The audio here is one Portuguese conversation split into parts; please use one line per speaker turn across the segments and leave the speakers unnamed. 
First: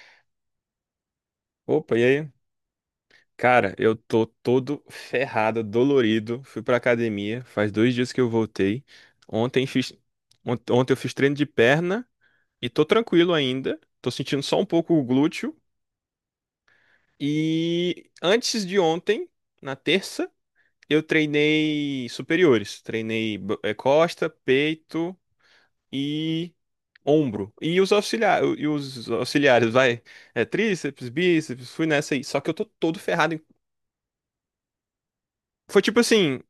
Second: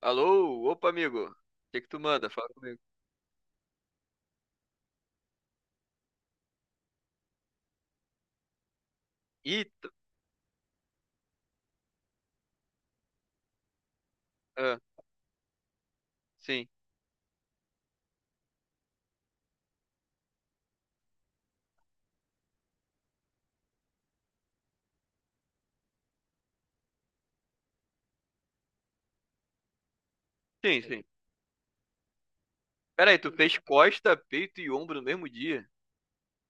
Alô? Opa, amigo. O que que
Opa,
tu
e
manda?
aí?
Fala comigo.
Cara, eu tô todo ferrado, dolorido. Fui pra academia, faz 2 dias que eu voltei. Ontem
Ih,
fiz, ontem eu fiz treino de perna e tô tranquilo ainda. Tô sentindo só um
ah,
pouco o glúteo.
sim.
E antes de ontem, na terça, eu treinei superiores. Treinei costa, peito e ombro. E os auxiliares, vai. É,
Sim, sim.
tríceps, bíceps, fui nessa aí. Só que eu tô todo
Pera aí, tu
ferrado.
fez costa, peito e ombro no mesmo dia?
Foi tipo assim.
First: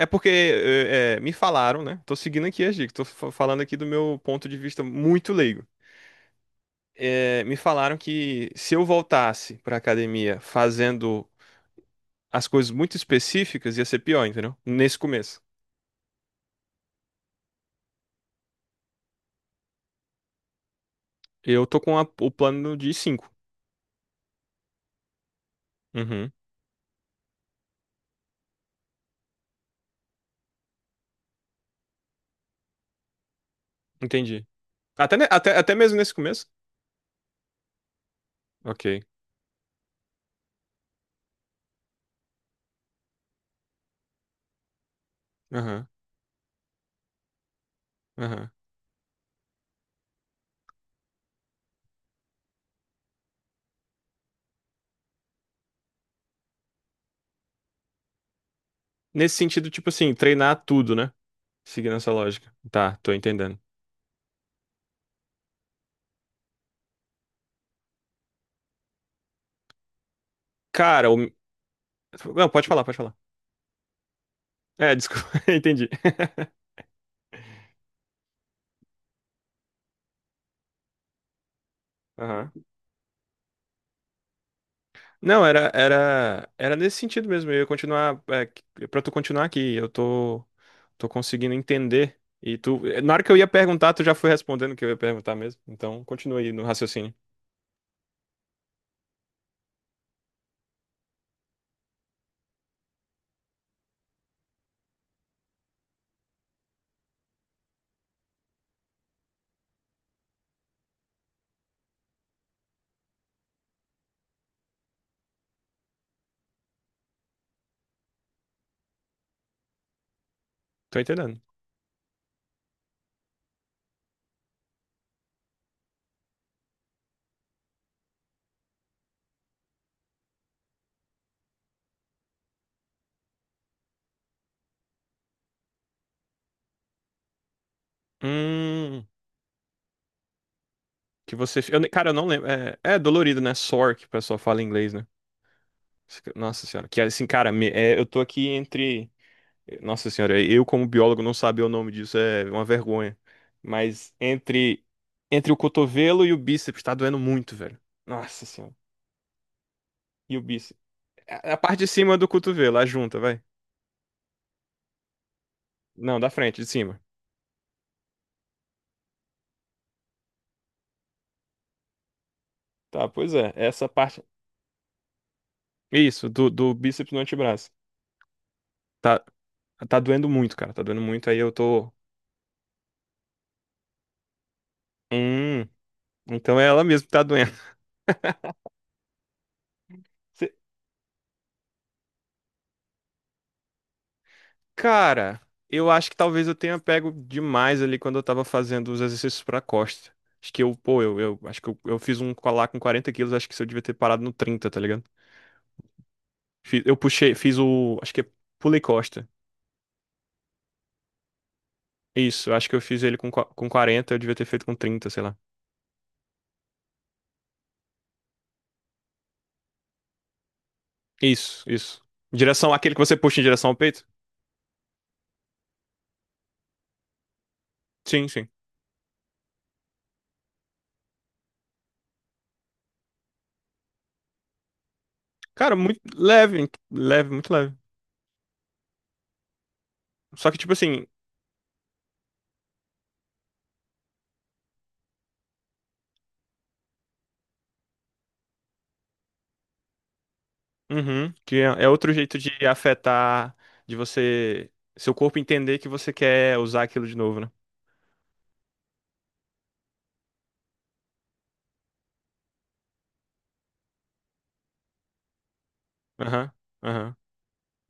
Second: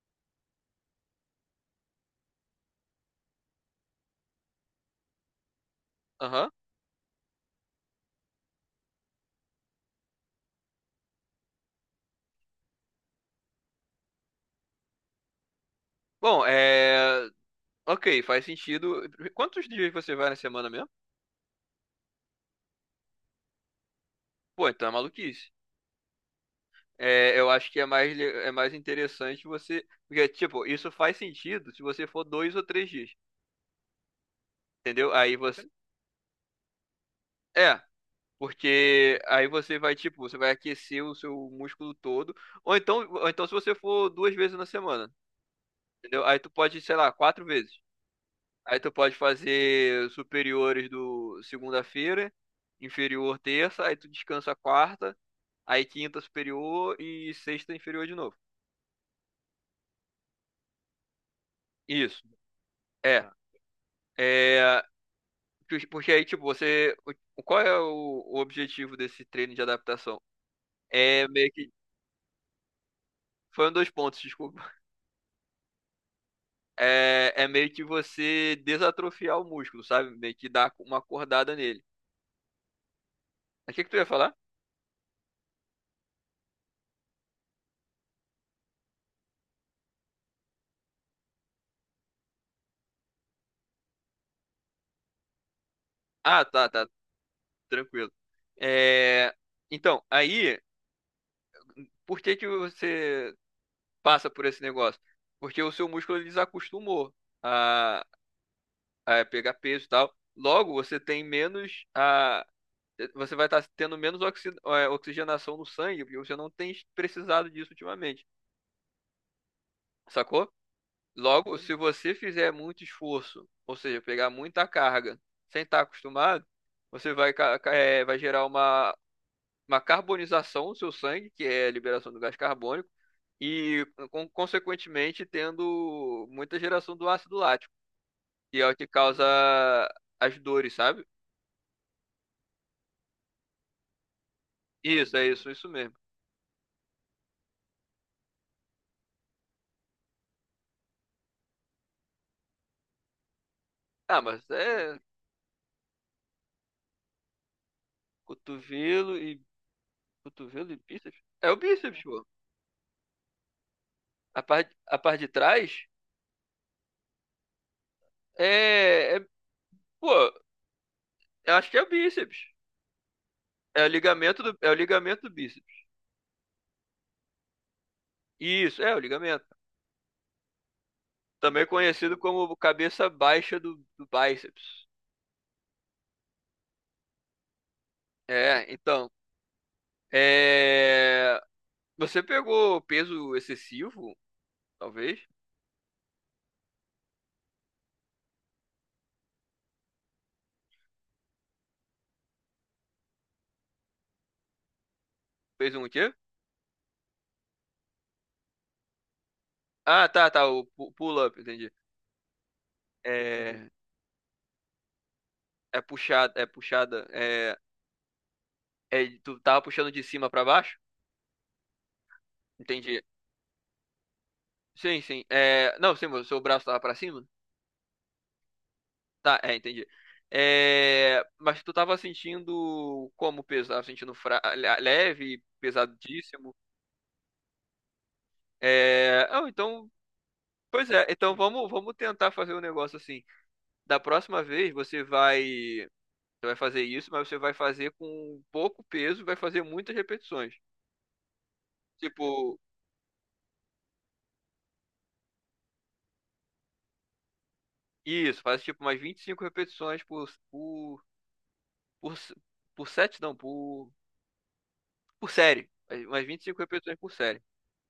É porque me falaram, né? Tô seguindo aqui as dicas, tô falando aqui do meu ponto de vista muito leigo.
Aham.
Me falaram que se eu voltasse pra academia fazendo as coisas muito específicas, ia ser pior, entendeu? Nesse começo.
Bom, Ok, faz sentido. Quantos dias você vai na semana mesmo?
Eu tô com o plano de cinco.
Pô, então é maluquice.
Uhum,
É, eu acho que é mais, é mais interessante você... Porque, tipo, isso faz sentido se você for dois ou três dias,
entendi.
entendeu?
Até, ne-
Aí
até,
você...
até mesmo nesse começo?
É,
Ok.
porque aí você vai, tipo, você vai aquecer o seu músculo todo. Ou então se você for duas vezes na semana.
Aham,
Entendeu? Aí tu pode, sei lá, quatro vezes.
aham.
Aí tu pode fazer superiores do segunda-feira, inferior terça, aí tu descansa quarta, aí quinta superior e sexta inferior de novo.
Nesse sentido, tipo assim, treinar tudo, né? Seguindo essa
Isso.
lógica. Tá, tô
É.
entendendo.
É. Porque aí, tipo, você. Qual é o objetivo desse treino de adaptação?
Cara.
É meio que.
Não, pode falar, pode falar.
Foi um dos pontos, desculpa.
É, desculpa, entendi.
É, é meio que você desatrofiar o músculo, sabe? Meio que dar uma acordada nele.
Aham.
Mas o que que tu ia falar?
Não, era nesse sentido mesmo. Eu ia continuar, para tu continuar aqui, eu tô conseguindo entender. E tu, na hora que eu ia perguntar, tu já foi respondendo o que eu ia perguntar mesmo. Então, continua
Ah,
aí no
tá, tá.
raciocínio.
Tranquilo. É, então, aí, por que que você passa por esse negócio? Porque o seu músculo ele desacostumou a, a pegar peso e tal. Logo, você tem menos a, você vai estar tendo menos oxigenação no sangue, porque você não tem precisado disso ultimamente, sacou?
Tô entendendo.
Logo, se você fizer muito esforço, ou seja, pegar muita carga sem estar acostumado, você vai, vai gerar uma carbonização do seu sangue, que é a liberação do gás carbônico, e consequentemente tendo muita geração do ácido lático, que é o que
Hum,
causa as dores, sabe?
que você, eu, ne- cara, eu não lembro. É dolorido, né? Sore, que o pessoal fala em inglês, né?
Isso, é isso, isso mesmo.
Nossa senhora, que assim, cara, eu tô aqui entre. Nossa senhora, eu como biólogo não saber o nome disso é uma vergonha. Mas
Ah, mas
entre
é
entre o cotovelo e o bíceps tá doendo muito, velho. Nossa senhora.
cotovelo e
E o
cotovelo
bíceps?
e bíceps? É
A
o
parte de
bíceps,
cima
pô.
do cotovelo, a junta, vai.
A parte de trás
Não, da frente, de cima.
é, pô, eu acho que é o bíceps.
Tá, pois é, essa parte.
É o ligamento do bíceps.
Isso, do bíceps no antebraço.
Isso, é o
Tá,
ligamento.
tá doendo muito, cara, tá doendo muito. Aí eu
Também
tô.
conhecido como cabeça baixa do bíceps.
Hum, então é ela mesmo que tá doendo.
É, então é... Você pegou peso excessivo, talvez?
Cara, eu acho que talvez eu tenha pego demais ali quando eu tava fazendo os exercícios pra costa. Acho que eu, pô, eu acho que eu fiz um colar com 40 quilos. Acho que eu devia ter parado no 30, tá ligado?
Fez um quê?
Eu puxei, fiz o, acho que é, pulei costa.
Ah, tá, tá. O pull-up, entendi.
Isso, eu acho que eu fiz ele com, com
É...
40. Eu devia ter feito com 30, sei lá.
é puxada, é puxada. Tu tava puxando de cima pra baixo?
Isso, isso. Direção, aquele que
Entendi.
você puxa em direção ao peito?
Sim, sim. É... Não, sim, o seu braço tava pra cima?
Sim, sim.
Tá, é, entendi. É... Mas tu tava sentindo como peso? Tava sentindo leve,
Cara, muito
pesadíssimo?
leve, leve, muito leve.
É... Ah, então,
Só que, tipo
pois
assim,
é. Então vamos tentar fazer um negócio assim. Da próxima vez você vai. Você vai fazer isso, mas você vai fazer com pouco peso, vai fazer muitas repetições.
uhum, que é outro jeito
Tipo,
de afetar, de você, seu corpo entender que você quer usar aquilo de novo, né?
isso, faz tipo umas 25 repetições por, por set, não, por série. Umas vinte e
Aham,
cinco repetições por
aham,
série.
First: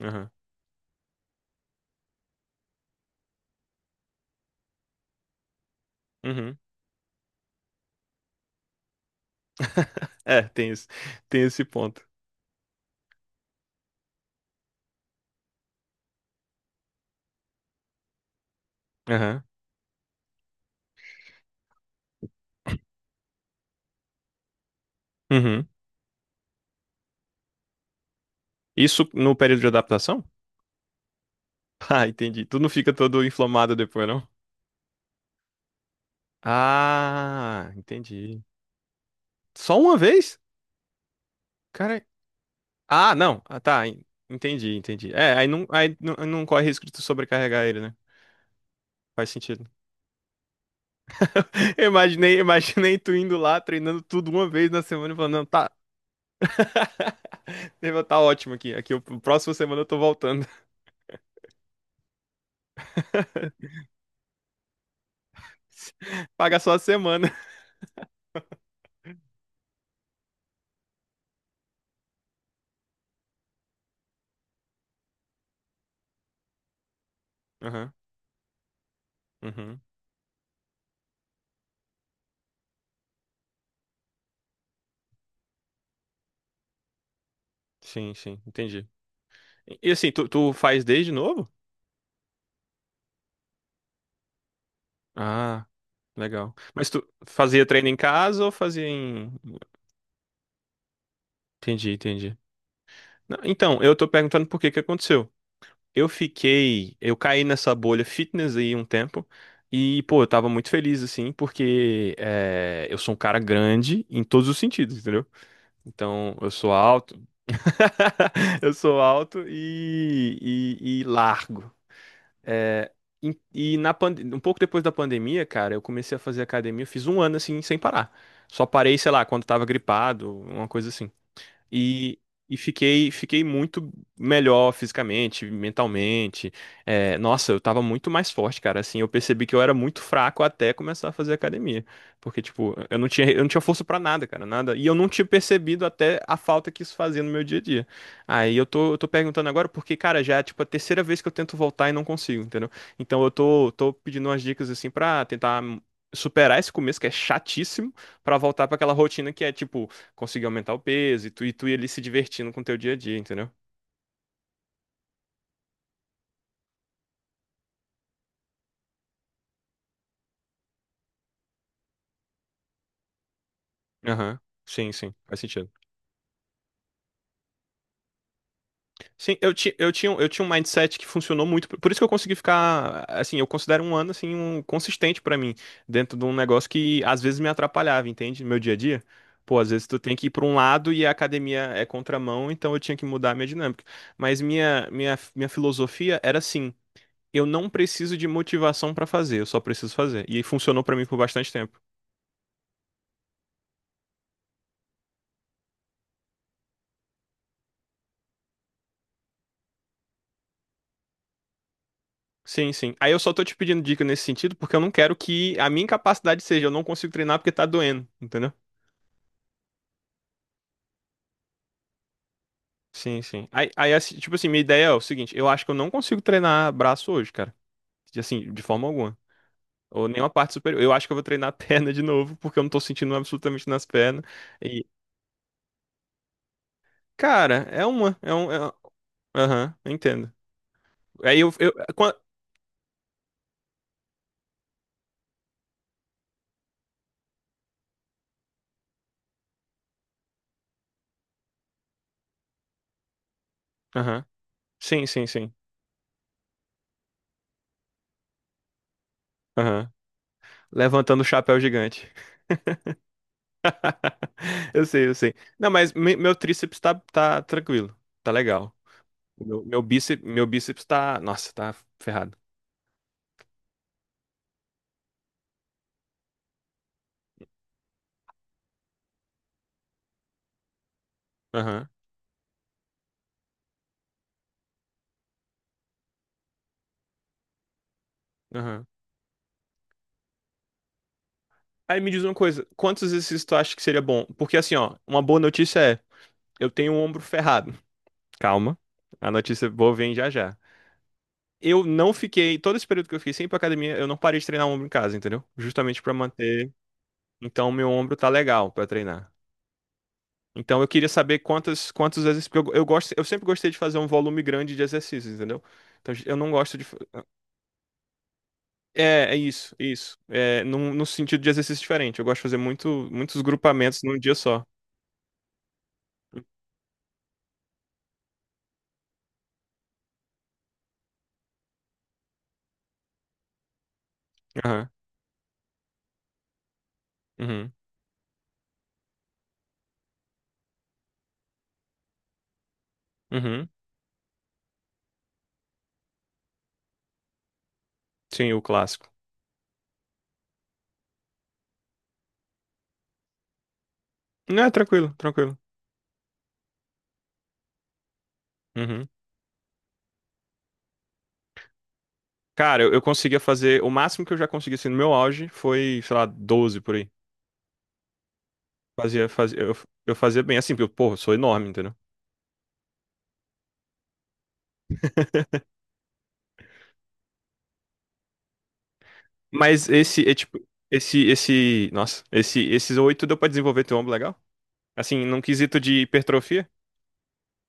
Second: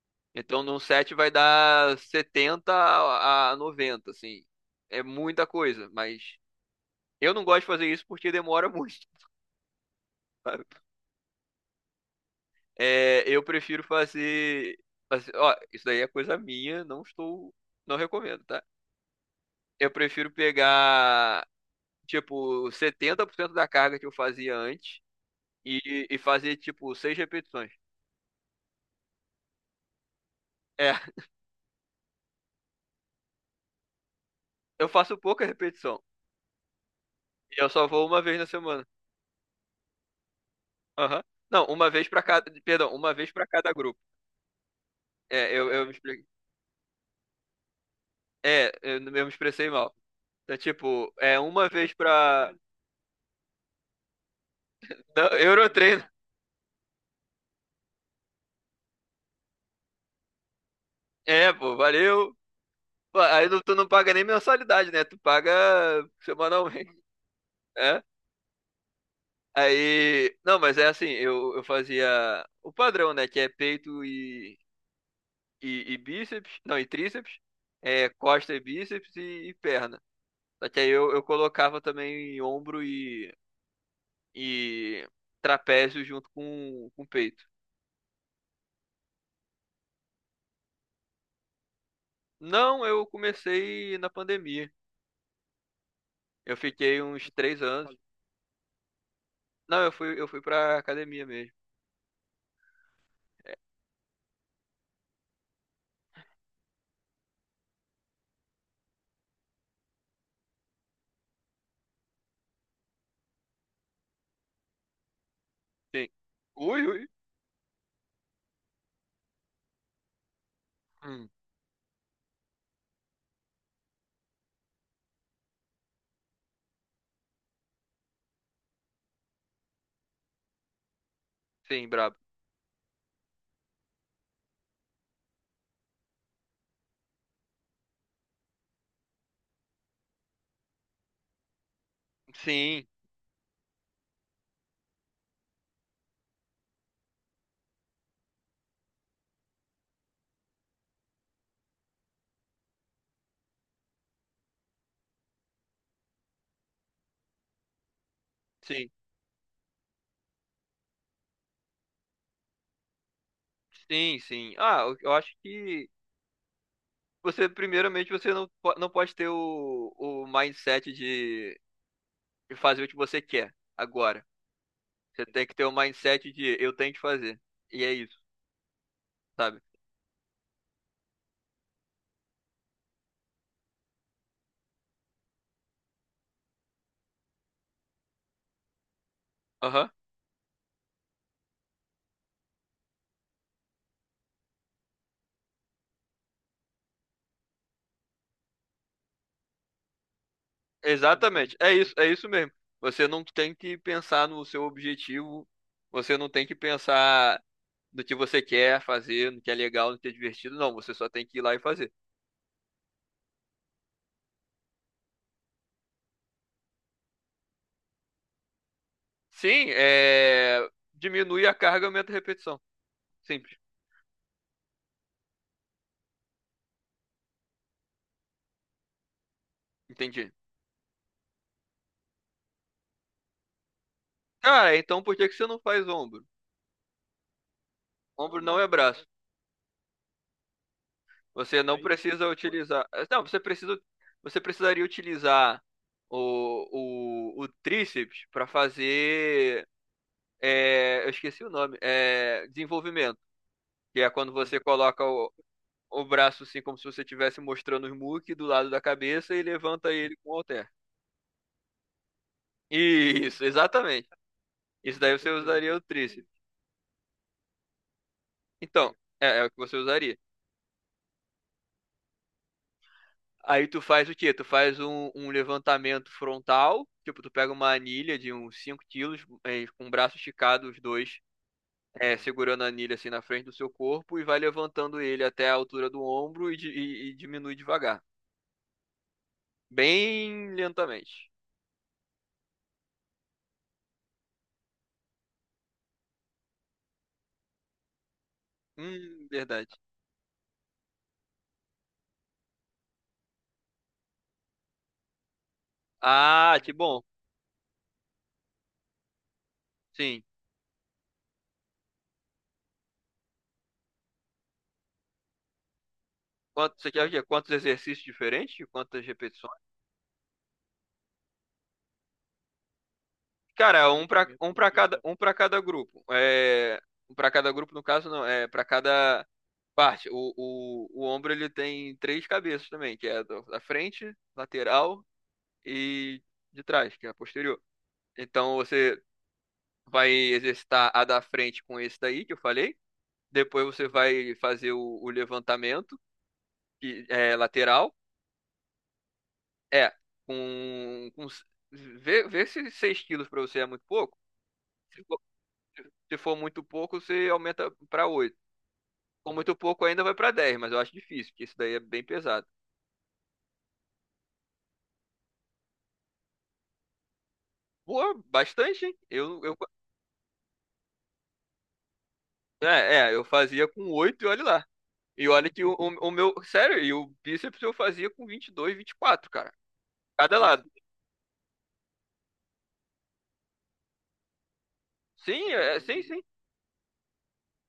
aham,
Então, num set vai dar 70 a 90, assim. É muita coisa, mas
uhum.
eu não gosto de fazer isso porque demora muito.
É,
Sabe?
tem isso, tem esse ponto.
É, eu prefiro Ó, isso daí é coisa minha, não estou. Não recomendo, tá?
Aham,
Eu prefiro pegar tipo, 70% da carga que eu fazia antes
uhum.
e fazer, tipo, 6 repetições.
Isso no período de adaptação?
É,
Ah, entendi. Tu não fica todo inflamado depois, não?
eu faço pouca repetição. E eu
Ah,
só vou uma vez
entendi.
na semana.
Só uma vez?
Aham. Não, uma
Cara,
vez pra cada. Perdão, uma
ah,
vez
não,
pra
ah,
cada
tá,
grupo.
entendi, entendi. É,
É, eu, eu me
aí não,
expliquei.
não corre risco de tu sobrecarregar ele, né?
É, eu
Faz
me
sentido.
expressei mal. Então, tipo, é uma
Eu
vez
Imaginei,
pra.
imaginei tu indo lá, treinando tudo uma vez na semana e
Não,
falando, não, tá,
Eurotreino.
nível tá ótimo aqui. Aqui, o próxima semana eu tô voltando.
É, pô, valeu. Pô, aí tu não paga nem mensalidade, né? Tu paga
Paga só a
semanalmente.
semana.
É. Aí. Não, mas é assim, eu fazia o padrão, né? Que é peito e bíceps, não, e tríceps,
Aham,
é, costa e bíceps e
uhum.
perna. Só que aí eu colocava também ombro e trapézio junto com peito.
Sim, sim, entendi. E assim, tu faz desde novo?
Não, eu comecei na pandemia.
Ah, legal.
Eu
Mas
fiquei
tu
uns três
fazia treino em
anos.
casa ou fazia em...
Não, eu fui pra academia mesmo.
Entendi, entendi. Não, então, eu tô perguntando por que que aconteceu. Eu caí nessa bolha fitness aí um tempo e, pô, eu tava muito feliz assim, porque eu sou um cara grande em todos os sentidos, entendeu?
Sim.
Então, eu sou
Ui, ui.
alto, eu sou alto e,
Hum,
largo. É, e, na um pouco depois da pandemia, cara, eu comecei a fazer academia. Eu fiz um ano assim, sem parar. Só parei, sei lá, quando tava gripado, uma coisa assim.
sim, brabo.
E, e fiquei muito melhor fisicamente, mentalmente. É, nossa, eu tava muito mais forte, cara. Assim, eu percebi que eu era muito fraco até começar a fazer academia. Porque, tipo,
Sim,
eu não tinha força pra nada, cara, nada. E eu não tinha percebido até a falta que isso fazia no meu dia a dia. Aí eu tô perguntando agora porque, cara, já é, tipo, a terceira vez que eu tento voltar e não consigo, entendeu? Então eu tô pedindo umas dicas, assim, pra tentar superar esse começo que é chatíssimo, pra voltar pra
sim,
aquela rotina que é, tipo, conseguir aumentar o peso e tu ir ali se divertindo com o teu dia a dia, entendeu?
sim, sim. Ah, eu acho que você, primeiramente, você não pode ter o mindset de e fazer o que você quer agora.
Aham. Sim, sim,
Você
faz
tem que ter
sentido.
o mindset de eu tenho que fazer. E é isso,
Sim, eu,
sabe?
ti, eu, tinha, um- eu tinha um mindset que funcionou muito. Por isso que eu consegui ficar, assim, eu considero um ano, assim, consistente pra mim, dentro de um negócio que às vezes me atrapalhava, entende? No meu dia a dia. Pô, às vezes
Aham.
tu tem que ir pra um lado e a academia é contramão, então eu tinha que mudar a minha dinâmica. Mas minha filosofia era assim, eu não preciso de motivação pra fazer, eu só preciso fazer. E funcionou pra mim por bastante
Exatamente.
tempo.
É isso mesmo. Você não tem que pensar no seu objetivo, você não tem que pensar no que você quer fazer, no que é legal, no que é divertido, não. Você só tem que ir lá e fazer.
Sim, sim. Aí eu só tô te pedindo dica nesse sentido porque eu não quero que a minha incapacidade seja eu não consigo treinar porque tá doendo, entendeu?
Sim, é... diminui a carga, e aumenta a repetição.
Sim, sim.
Simples.
Aí assim, tipo assim, minha ideia é o seguinte: eu acho que eu não consigo treinar braço hoje, cara. Assim, de forma alguma. Ou nenhuma
Entendi.
parte superior. Eu acho que eu vou treinar a perna de novo porque eu não tô sentindo absolutamente nas pernas.
Cara,
E,
então por que que você não faz ombro?
cara, é uma,
Ombro não
é
é
um-
braço.
aham, eu entendo. Aí
Você
eu,
não Aí
quan-
precisa utilizar. Eh, Não, você precisa. Você precisaria utilizar o tríceps para fazer. É, eu esqueci o nome. É, desenvolvimento. Que é
aham.
quando você coloca
Sim, sim, sim.
o braço assim, como se você estivesse mostrando os muque do lado da cabeça e
Aham.
levanta ele com o halter.
Levantando o chapéu gigante.
Isso, exatamente.
Eu
Isso
sei,
daí
eu
você
sei. Não,
usaria o
mas
tríceps.
meu tríceps tá, tá tranquilo. Tá legal.
Então, é, é o que
Meu,
você
meu
usaria.
bíceps, meu bíceps tá. Nossa, tá ferrado.
Aí tu faz o quê? Tu faz um levantamento frontal, tipo, tu pega uma anilha de uns 5 kg, com o braço esticado, os dois,
Aham,
segurando a anilha assim na frente do seu corpo e vai levantando ele até a altura do ombro e diminui devagar.
aham.
Bem lentamente.
Aí me diz uma coisa: quantos exercícios tu acha que seria bom? Porque assim, ó, uma boa notícia é: eu tenho o ombro ferrado. Calma. A
Verdade.
notícia boa vem já já. Eu não fiquei. Todo esse período que eu fiquei sem ir pra academia, eu não parei de treinar o ombro em casa, entendeu? Justamente pra
Ah,
manter.
que bom.
Então, meu ombro tá legal pra treinar.
Sim.
Então eu queria saber quantas quantos exercícios. Porque eu gosto, eu sempre gostei de fazer um volume grande de exercícios, entendeu? Então eu não gosto
Quanto,
de.
você
fa-
quer o quê? Quantos exercícios diferentes? Quantas
É, é
repetições?
isso, isso. É, no sentido de exercício diferente. Eu gosto de fazer muitos
Cara,
grupamentos num dia só.
um para cada grupo. É, um para cada grupo, no caso, não. É para cada. Parte. O ombro ele tem três cabeças também, que é a da frente,
Aham.
lateral e de trás, que é a posterior.
Uhum.
Então você vai exercitar a da frente com esse daí que eu falei. Depois
Uhum.
você vai fazer o levantamento, que é lateral.
Sim, o clássico.
É, com vê se 6 kg para você é muito pouco.
Não, é
Se
tranquilo,
for,
tranquilo.
se for muito pouco, você aumenta para oito.
Uhum.
Com muito pouco ainda vai para dez, mas eu acho difícil, porque isso daí é bem pesado.
Cara, eu conseguia fazer. O máximo que eu já consegui assim, no meu auge foi, sei lá, 12 por aí.
Pô, bastante, hein?
Fazia, fazia, eu, eu fazia bem, assim, porque, eu, porra, eu sou enorme, entendeu?
É, é, eu fazia com 8 e olha lá. E olha que o meu. Sério, e o bíceps eu fazia com 22, 24, cara.
Mas esse é
Cada
tipo.
lado.
Esse, esse. Nossa, esses 8 deu pra desenvolver teu ombro legal? Assim, num
Sim,
quesito
é,
de
sim, sim.
hipertrofia,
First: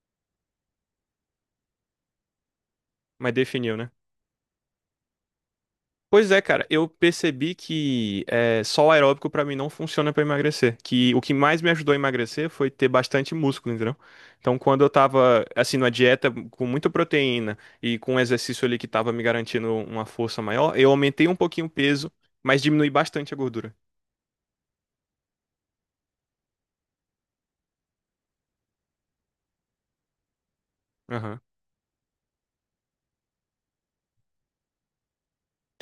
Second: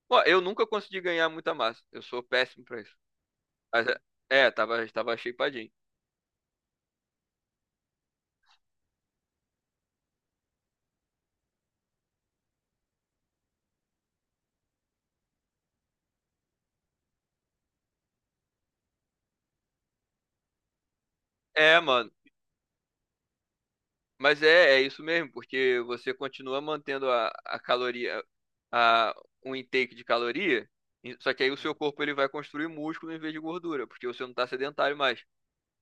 Ó, eu nunca consegui ganhar muita massa. Eu sou péssimo pra isso.
mas definiu,
Mas
né?
é, é, tava, tava shapeadinho.
Pois é, cara, eu percebi que só o aeróbico pra mim não funciona pra emagrecer. Que o que mais me ajudou a emagrecer foi ter bastante músculo, entendeu? Então, quando eu tava, assim, numa dieta com muita proteína e com um exercício ali que tava me garantindo uma força maior, eu aumentei um pouquinho o
É,
peso,
mano.
mas diminui bastante a gordura.
Mas é, é isso mesmo, porque você continua mantendo a caloria, a, um intake de caloria, só que aí o seu corpo ele vai construir músculo em vez de gordura, porque você não tá sedentário mais,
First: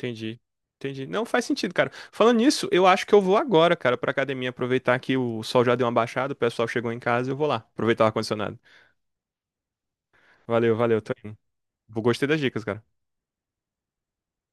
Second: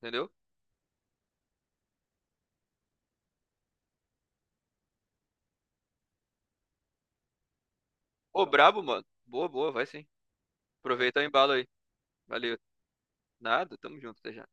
entendeu?
Entendi. Não faz sentido, cara. Falando nisso, eu acho que eu vou agora, cara, pra academia aproveitar que o sol já deu uma baixada, o pessoal chegou em casa, eu vou lá aproveitar o
Ô,
ar-condicionado.
brabo, mano. Boa, boa, vai sim.
Valeu, valeu, tô
Aproveita o
indo.
embalo aí.
Gostei das
Valeu.
dicas, cara.
Nada, tamo junto, até já.